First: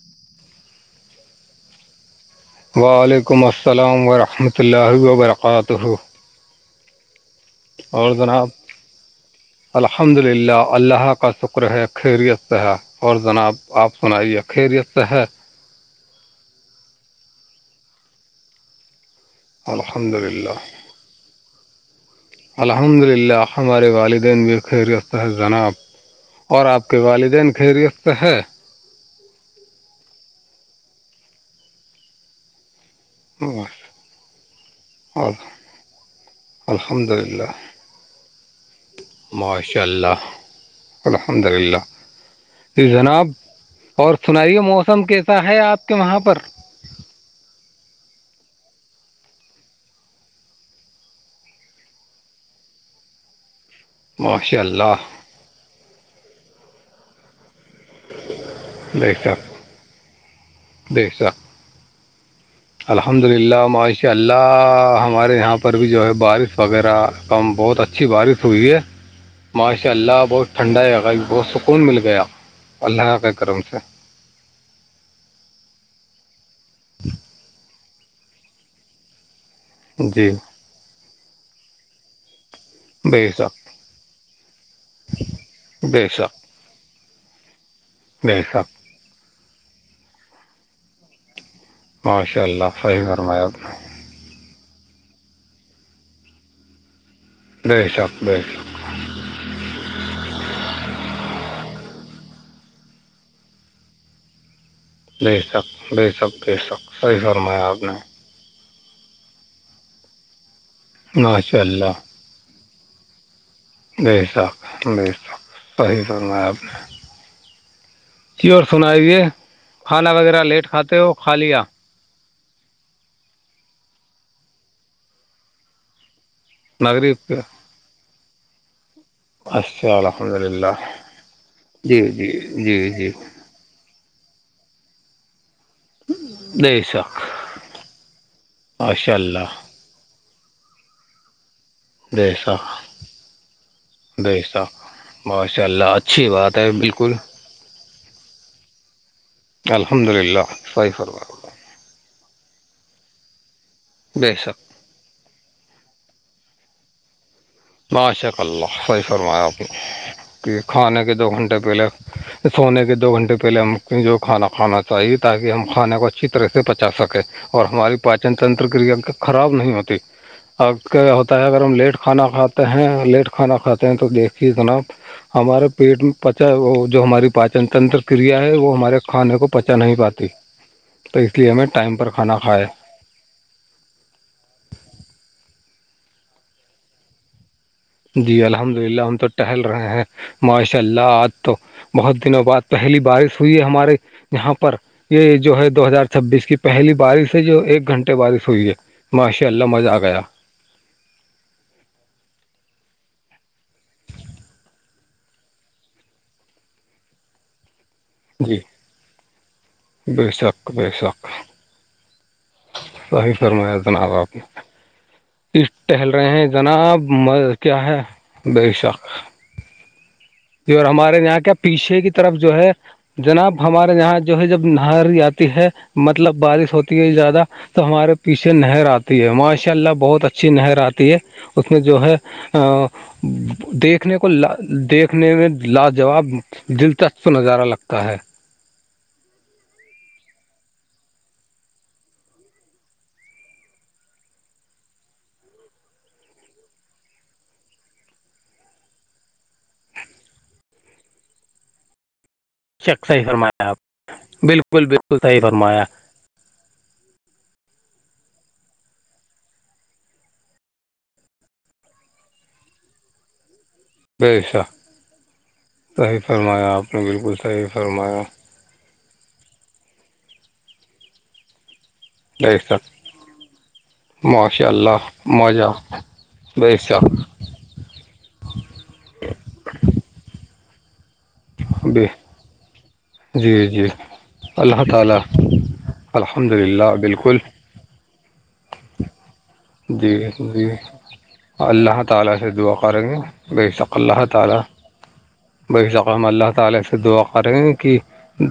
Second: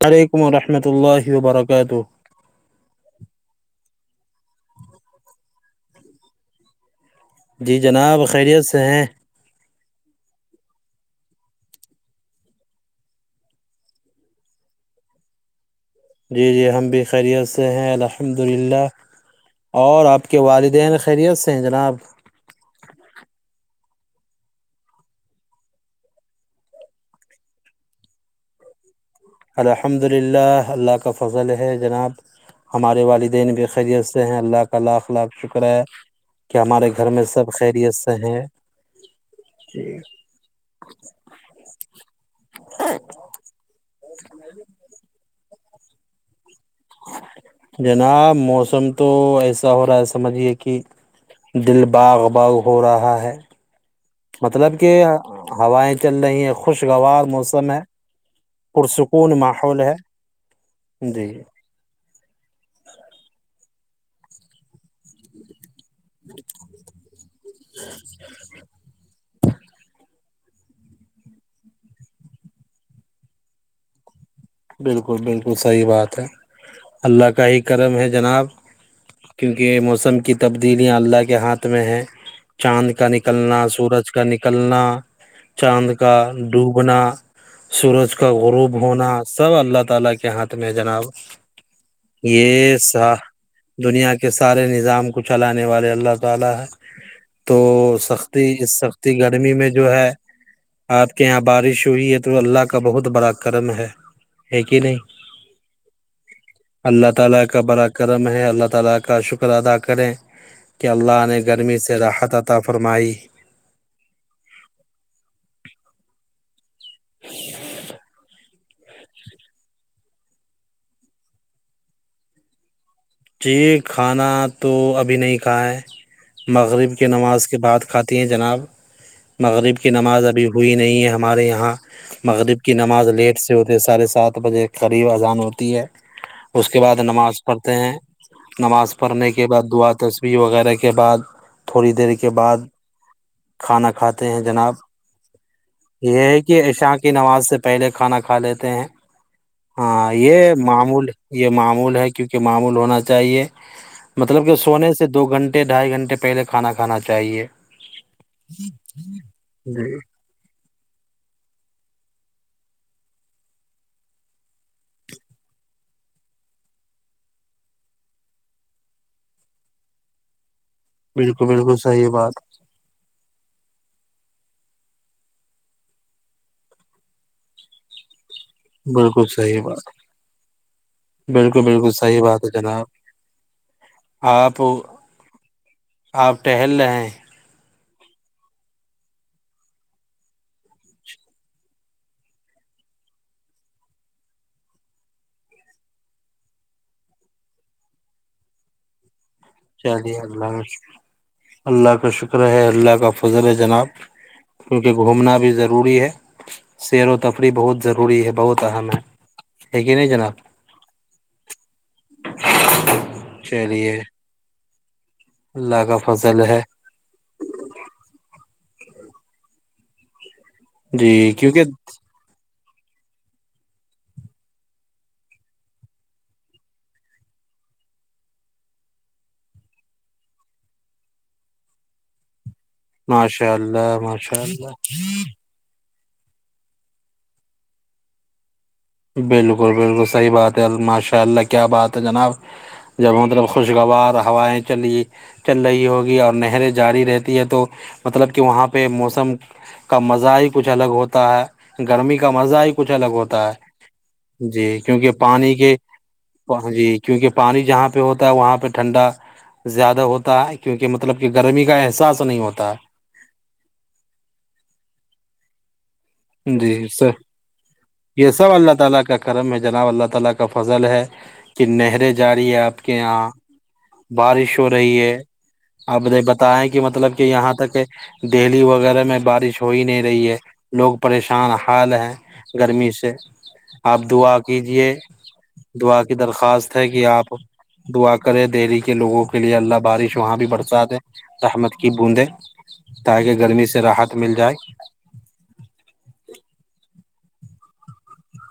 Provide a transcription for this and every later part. وعلیکم و رحمۃ اللہ وبرکاتہ وعلیکم السلام ورحمۃ اللہ وبرکاتہ جی جناب خیریت سے ہیں الحمد للہ اللہ کا شکر ہے خیریت سے اور جناب آپ سنائیے خیریت سے ہے جی جی ہم بھی خیریت سے ہیں الحمد للہ اور الحمد آپ کے للہ والدین خیریت سے ہیں جناب الحمد للہ ہمارے والدین بھی خیریتح جناب اور آپ کے والدین خیریفت ہے الحمد للہ اللہ کا فضل ہے جناب ہمارے والدین بھی خیریت سے ہیں اللہ کا لاکخ لاک اور شکر ہے کہ ہمارے گھر الحمد میں للہ سب خیریت سے ہیں ماشاء اللہ الحمد للہ جی جناب اور سنائیے موس سم کیسا ہے آپ کے وہاں پر جناب موسم تو ایسا ہو رہا ہے سمجھیے کہ دل باغ باغ ہو رہا ہے ماشاء مطلب کہ اللہ ہوائیں چل رہی ہیں خوشگوار موسم ہے پرسکون ماحول ہے جی دیھسا الحمد للہ معاشی اللہ ہمارے یہاں پر بھی جو ہے بارش وغیرہ کم بہت اچھی بارش ہوئی ہے ماشاء اللہ بہت ٹھنڈا ہے گا بہت سکون مل گیا اللہ کے کرم سے بالکل بالکل صحیح بات ہے اللہ کا ہی کرم ہے جناب کیونکہ موسم جی کی تبدیلیاں اللہ کے ہاتھ میں ہے چاند کا بے نکلنا شک سورج کا نکلنا چاند بے کا شک ڈوبنا سورج کا بے شک غروب ہونا سر اللہ تعالی کے ہاتھ میں ہے جناب ماشاء یہ اللہ صحیح سا فرمایا آپ دنیا کے کہ سارے نظام کو چلانے والے اللہ تعالی تو نے بے شک بے شک سختی گرمی میں جو ہے آپ کے یہاں بارش ہوئی ہے تو اللہ کا بہت بڑا کرم ہے ایک کہ نہیں بے شک بے شک بے شک اللہ صحیح تعالی کا فرمایا آپ بڑا نے ہے اللہ کا شکر ادا کریں کہ اللہ نے ماشاء گرمی سے اللہ راحت عطا فرمائی بییساک بی ساک صی تو میں آپ نہیں جی جی اور سناائیے کھانا وغیرہ لیٹ کھاتے ہو کھا لیا جی کھانا تو ابھی نہیں کھا ہے مغرب کی نماز کے بعات کھاتی ہیں جناب مغرب کی اچھا نماز الحمد ابھی للہ ہوئی نہیں ہے ہمارے یہاں جی جی مغرب کی جی نماز جی لیٹ سے ہوتے ساڑھے سات بجے قریب اذان ہوتی ہے اس کے بے بعد شک نماز پڑھتے ہیں نماز ماشاء پڑھنے کے اللہ بعد دعا تشبیح وغیرہ کے بعد تھوڑی دیر کے بے بعد شک کھانا کھاتے ہیں بے جناب شک ماشاء اللہ یہ اچھی ہے بات کہ عشا کی بالکل نماز سے پہلے کھانا کھا لیتے ہیں ہاں الحمد یہ للہ صحیح معمول فرمایا یہ معمول ہے کیونکہ معمول ہونا چاہیے چاہے بے مطلب کہ شک سونے سے دو گھنٹے ڈھائی گھنٹے پہلے کھانا کھانا چاہیے بشاک اللہ صحی فرمایا کہ جی کہ کھانے کے دو گھنٹے پہلے سونے کے دو گھنٹے پہلے ہم کو جو کھانا کھانا چاہیے تاکہ ہم کھانے کو اچھی طرح سے پچا سکیں اور ہماری پاچن تنترکیا خراب نہیں ہوتی اب کیا ہوتا ہے بالکل اگر ہم بالکل لیٹ صحیح کھانا بات کھاتے ہیں لیٹ کھانا کھاتے ہیں تو دیکھیے جناب ہمارے پیٹ میں پچا وہ جو ہماری پاچن تنتر کریا ہے وہ ہمارے بالکل کھانے کو صحیح پچا بات نہیں پاتی تو اس لیے بالکل ہمیں بالکل ٹائم پر صحیح کھانا بات کھایا ہے جناب آپ آپ ٹہل رہے جی الحمد للہ ہم تو ٹہل رہے ہیں ماشاء اللہ آات تو بہت دنوں بعد پہلی بارش ہوئی ہے ہمارے یہاں پر یہ جو ہے دو ہزار چھبیس کی پہلی بارش ہے جو ایک گھنٹے بارش ہوئی ہے ماشاء اللہ مزہ آ گیا ل [unintelligible] اللہ کا شکر ہے اللہ کا فضر ہے جناب کیونکہ گھومنا بھی ضروری ہے سیر و تفریح بہت ضروری ضروری ہے جی بہت اہم ہے لیک نہیں بے جناب شک بے ہ [unintelligible] صحی فرمایا جناب آپ نے اللہ کا ٹہل رہے فضل ہیں ہے جناب آ کیا ہے بے شک جی اور ہمارے یہاں کیا پیچھے کی طرف جو ہے جناب ہمارے یہاں جو ہے جب نہاری آتی ہے مطلب بارش ہوتی ہے زیادہ تو ہمارے پیچھے نہر آتی ہے ماشاء اللہ بہت اچھی نہر آتی ہے اس میں جو ہے ماشاء اللہ دیکھنے کو ماشاء اللہ دیکھ میں لاجواب دلچسپ نظارہ لگتا ہے بالکل بالکل صحیح بات ہے ماشاء اللہ کیا بات ہے جناب جب مطلب خوشگوار ہوائیں چلی چل رہی ہوگی اور نہریں جاری رہتی ہے تو مطلب کہ وہاں پہ موسم کا مزہ ہی کچھ الگ ہوتا ہے گرمی کا مزہ ہی کچھ شک الگ صحیح ہوتا فرمایا آپ ہے جی بالکل کیونکہ بالکل صحیح پانی کے فرمایا جی کیونکہ پانی جہاں پہ ہوتا ہے وہاں پہ ٹھنڈا زیادہ ہوتا ہے کیونکہ مطلب کہ گرمی کا احساس نہیں ہوتا بیسا صحیح ہے فرمایا آپ جی نے سر بالکل صحیح فرمایا یہ سب اللہ تعی کا کرم ہے جناب اللہ تعالی کا فضل ہے کہ نہریں جا رہی ہے بے شک آپ کے یہاں بارش ہو ماشاء رہی اللہ ہے مزہ اپ بتائیں بے کہ شک مطلب کہ یہاں تک دہلی وغیرہ میں بارش ہو ہی نہیں رہی ہے لوگ پریشان حال بے ہیں گرمی سے جی جی آپ دعا اللہ کیجیے تعالیٰ دعا کی الحمد درخواست للہ ہے کہ آپ بالکل دعا کریں دہلی کے لوگوں کے لیے اللہ بارش جی وہاں بھی جی برسات ہے رحمد کی اللہ بوندیں تعالیٰ سے دعا کریں گے تاکہ گرمی بے سے شک راحت اللہ مل جائے تعالیٰ ہ [inaudible] بے شکام اللہ تعالی سے دعا کریں کہ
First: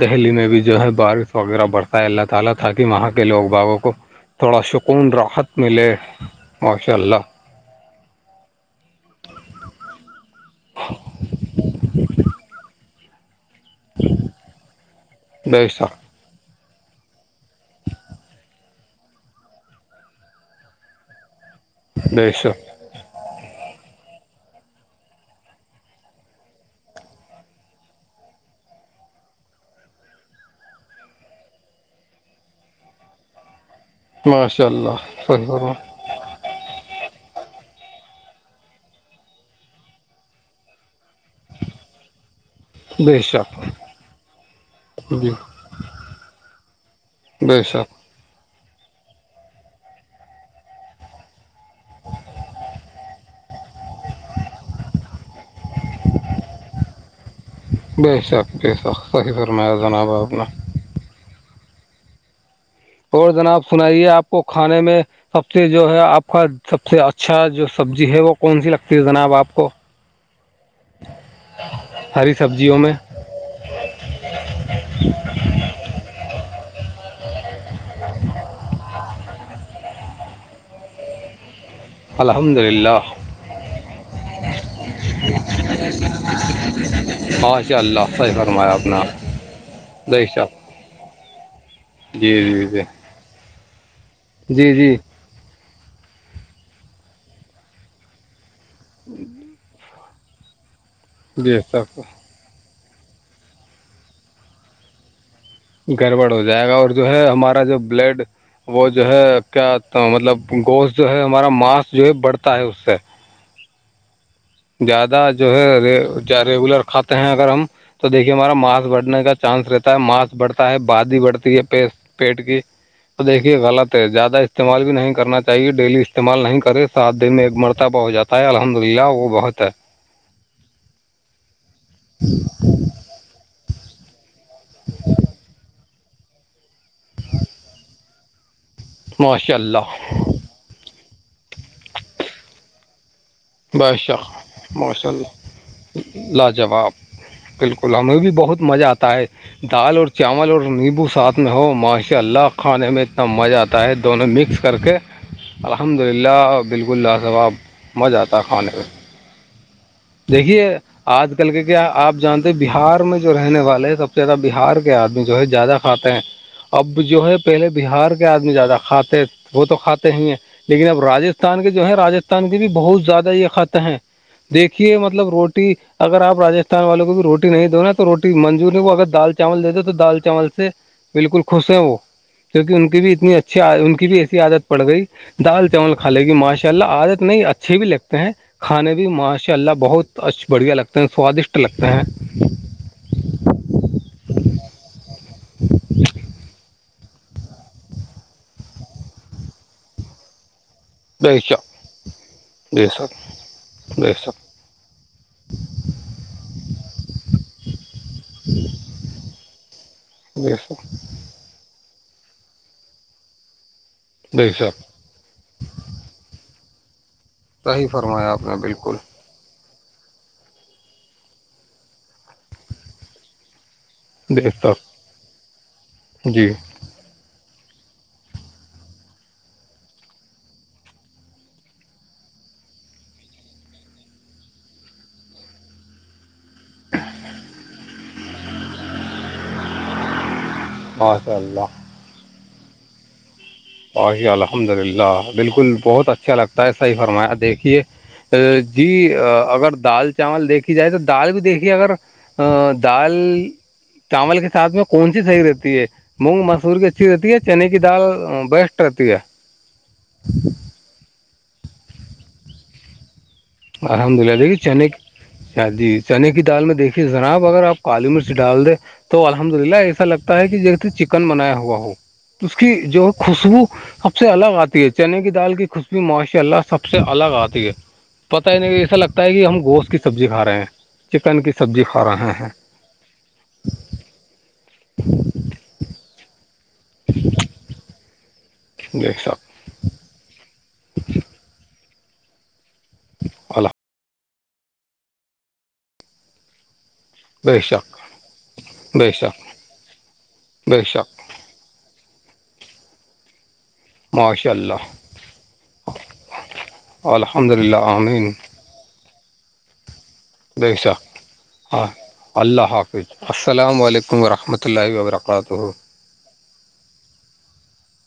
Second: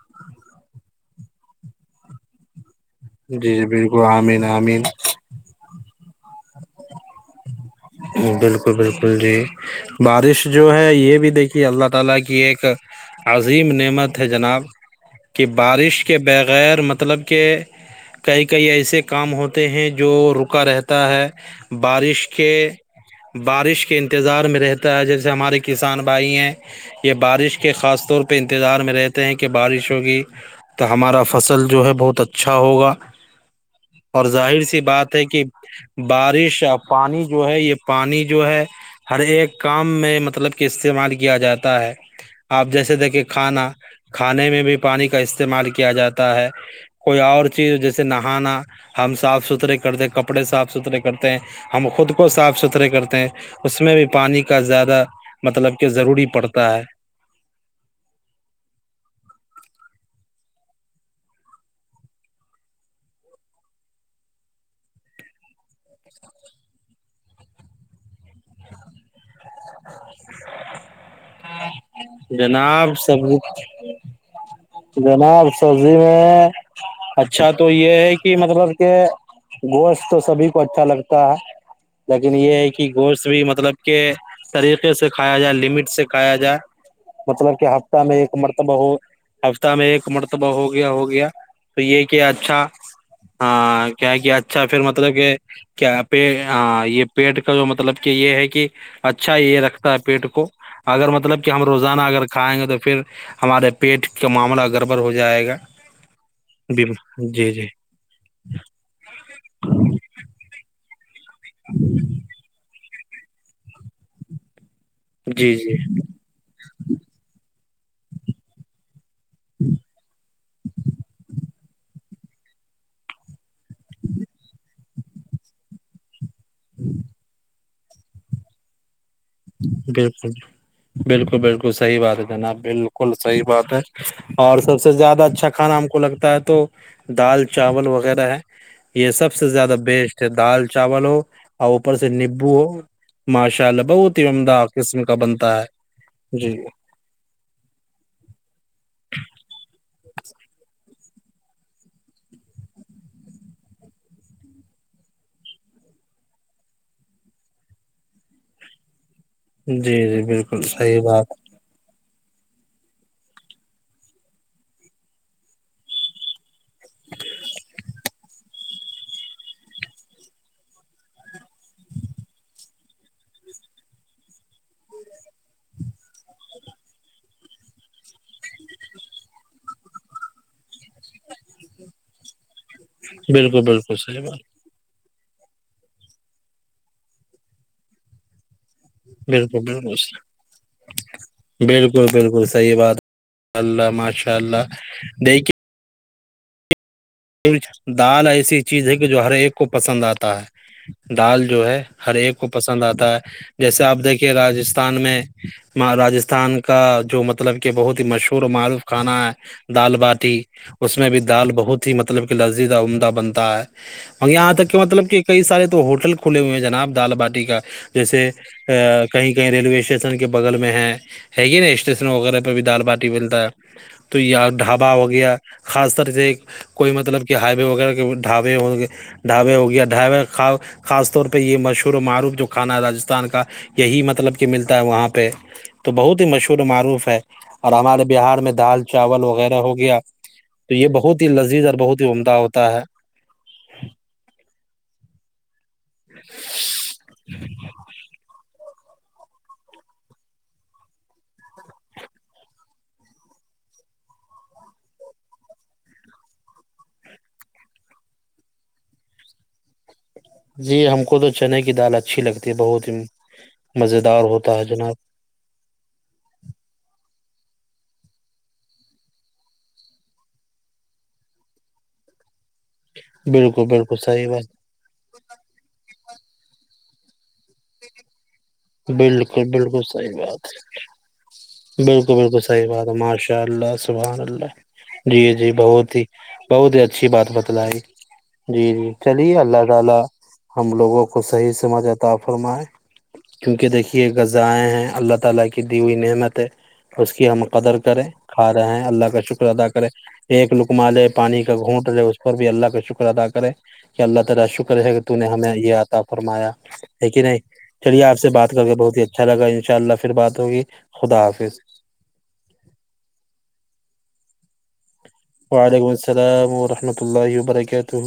دہلی میں بھی جو ہے بارش وغیرہ بڑھتا ہے اللہتعالی تاکہ وہاں کے لوگ جی جی باغوں کو بالکل آمین تھوڑا آمین سکون راحت ملے ماشاء اللہ بالکل بالکل جی بارش جو ہے یہ بھی دیکھی اللہ تعالی کی ایک عظیم نعمت ہے جناب کہ بے بارش شک کے بغیر مطلب کہ کئی کئی ایسے کام ہوتے ہیں جو رکا رہتا ہے بارش بے کے شک بارش کے انتظار میں رہتا ہے جیسے ہمارے کسان بھائی ہیں یہ بارش کے خاص طور پہ انتظار میں رہتے ہیں کہ بارش ہوگی تو ہمارا فصل جو ہے بہت اچھا ہوگا اور ظاہر ماشاء سی اللہ بات ہے کہ صحیح فرما بارش پانی جو ہے یہ پانی جو ہے ہر ایک کام میں مطلب کہ استعمال کیا جاتا ہے آپ جیسے بے دیکھے شک کھانا کھانے میں بھی پانی کا جی استعمال کیا جاتا ہے کوئی اور بے چیز شک جیسے نہانا ہم صاف ستھرے کرتے ہیں کپڑے صاف ستھرے کرتے ہیں ہم خود کو صاف ستھرے کرتے ہیں اس میں بھی پانی کا زیادہ مطلب کہ ضروری پڑتا ہے شخ شخ صحی سرما جناابا اپپنا اور جناب سنائیے آپ کو کھانے میں سب سے جو ہے آپ کا سب سے اچھا جو سبزی ہے وہ کون سی لگتی ہے جناب آپ کو ہری سبزیوں میں جناب سبزی جناب سبزی میں اچھا تو یہ ہے کہ مطلب کہ گوشت تو سبھی کو اچھا لگتا ہے لیکن یہ الحمد ہے کہ للہ گوشت بھی مطلب کہ طریقے سے کھایا جائے لمٹ سے کھایا جائے مطلب کہ ماشاء ہفتہ اللہ میں صحیح ایک فرمایا مرتبہ آپ ہو نے ہفتہ میں ایک جی مرتبہ صاحب ہو گیا ہو گیا تو یہ کہ جی جی اچھا جی کیا کہ اچھا جی پھر جی مطلب کہ کیا پ یہ پیٹ کا جو مطلب کہ یہ ہے کہ اچھا یہ رکھتا ہے پیٹ کو اگر مطلب کہ جی ہم سب روزانہ اگر کھائیں گے تو پھر ہمارے پیٹ کا معاملہ گڑبڑ ہو جائے گا گڑبڑ ہو جائے گا اور جو ہے بالکل جی ہمارا جی جو بلڈ وہ جو ہے کیا مطلب گوشت جو ہے ہمارا ماس جو ہے بڑھتا ہے اس سے زیادہ جو جی جی ہے ریگولر کھاتے ہیں اگر ہم تو دیکھیے ہمارا ماس بڑ کا چانس رہتا ہے ماسک بڑھتا ہے بادی بڑتی ہے پیسٹ پیٹ کی تو دیکھیے غلط ہے زیادہ استعمال بھی نہیں کرنا چاہیے ڈیلی استعمال نہیں ساتھ دے میں ایک مرتبہ ہو جاتا ہے الحمد للہ وہ بہت ہے بالکل بالکل بالکل سحی بات ہے جناب بالکل صحی بات ہے اور سب سے زیادہ اچھا کھانا ہم کو لگتا ہے تو دال چاول وغیرہ ہے یہ سب سے ماشاء زیادہ اللہ بیسٹ ہے دال چاول ہو اور اوپر سے نیبو ہو ماشاء اللہ بہت باشق عمدہ قسم ماشاء کا اللہ بنتا ہے جی لاجواب بالکل ہمیں بھی بہت مزہ آتا ہے دال اور چاول اور نیمبو ساتھ میں ہو ماشاء اللہ کھانے میں اتنا مزہ آتا ہوتا ہے دونوں مکس کر کے الحمد للہ بالکل لاسواب مجہ آتا تخ جی جی بالکل دیکھیے صحیح آج بات کل کے کیا آپ جانتے بہار میں جو رہنے والے ہیں سب سے زیادہ بہار کے آدمی جو ہے زیادہ کھاتے ہیں اب جو ہے پہلے بہار کے آدمی زیادہ کھاتے وہ تو کھاتے ہی ہیں لیکن اب راستھان کے جو ہے راستھان کے بھی بہت زیادہ یہ خط ہیں کہ یہ مطلب روٹی اگر آپ رجستھان والوں کو بھی روٹی نہیں دو نا تو روٹی منجور نہیں ہو اگر دال چاول دے دو تو دال چاول سے بالکل خوش ہیں وہ کیونکہ ان کی بھی اتنی اچھی بالکل بالکل ان کی بھی صحیح ایسی بات عادت پڑ گئی دال چاول کھ لے گی ماشاء اللہ آادت نہیں اچھے بھی لگتے ہیں کھانے بھی ماشاء ء بالکل اللہ بالکل بہتچھ بڑھیا لگتے ہیں سوادشٹ لگتے ہیں بالکل بالکل صحیح بات اللہ ماشاء اللہ دیکھیے جی دال ایسی چیز ہے کہ جو ہر ایک کو پسند آتا ہے بے دال جو شک ہے ہر ایک کو پسند بے آتا شک ہے جیسے آپ بے دیکھیے شک راجستھان میں راجستھان کا جو مطلب کہ بہت ہی مشہور و معروف کھانا ہے دال باٹی بے شک اس میں بھی دال بہت ہی مطلب کہ لذییدہ عمدہ بنتا ہے بے یہاں تک کہ شک مطلب کہ کئی سارے تو ہوٹل کھلے ہوئے ہیں جناب دال باٹی کا صحیح جیسے فرمایا آپ نے بالکل کہیں کہیں ریلوے اسٹیشن کے بغل میں ہے ہی نا اسٹیشن وغیرہ پہ بھی دال باٹی ملتا ہے تو یہ بے شک ڈھابا ہو گیا خاص طر سے جی کوئی مطلب کہ ہائی وے وغیرہ کے ڈھابے ہووں گے ڈھابے ہو گیا ڈھابے خاص طور پہ یہ مشہور و معروف جو کھانا ہے راجستھان کا یہی مطلب کہ ملتا ہے وہاں پہ تو بہت ہی مشہور شر معروف ہے اور ہمارے بہار میں دال چاول وغیرہ ہو گیا تو یہ بہت ہی ماشاء اللہ لذیذ اور بہت ہی عمدہ ہوتا ہے بقی الحمد للہ بالکل بہت اچھا لگتا ہے صحیح فرمایا دیکھیے جی اگر دال چاول دیکھیھی جائے تو دال بھی دیکھیے اگر [unintelligible] چاول کے سھ میں کون سی صحیح رہتی ہے مونگ مسور کی اچھی رہتی ہے چنے کی دال بیسٹر ہے جی ہم کو تو چنے کی دال اچھی لگتی ہے بہت ہی الحمد مزیدار للہ ہوتا دیکھیے ہے چنک جناب جی چنے کی دال میں دیکھیے جناب اگر آپ کالی مرچ ڈال دیں تو الحمد للہ ایسا لگتا ہے کہ جیسے چکن بنایا ہوا ہو اس کی جو خوشبو بالکل بالکل سب صحیح سے الگ بات آتی ہے چنے کی دال کی خوشبی ماشاء اللہ سب سے الگ آتی ہے پتہ ہی نہیں ایسا لگتا ہے بالکل کہ ہم بالکل گوشت کی سحی سبزی بات کھا رہے ہے ہیں چکن کی سبزی کھا بالکل رہے بالکل ہیں صحیح بات ہے ماشاء اللہ سبحان اللہ جی جی بہت ہی بہت ہی اچھی بات بتائی جی بے چلیے شک ہم لوگوں کو صحیح سمجھ آتا فرمائیں کیونکہ اللہ دیکھیے غذائیں ہیں اللہ تعالی کی اس کی ہم بے قدر شک کریں کھا رہے ہیں اللہ بے کا شک شکر ادا کریں ایک بے لکما لے شک پانی کا گھونٹ رہے اس پر بھی اللہ کا شکر ادا کرے کہ اللہ تعالی ماشاء شکر اللہ ہے کہ تو نے ہمیں یہ عطا فرمایا الحمد للہ چلیے آپ سے آمین کر کے بہت ہی اچھا لگا ان شاء اللہ پھر بات ہوگی بے شک خدا حافظ اللہ حافظ السلام علیکم وبرکاتہ وعلیکم السلام ورحمۃ اللہ وبرکاتہ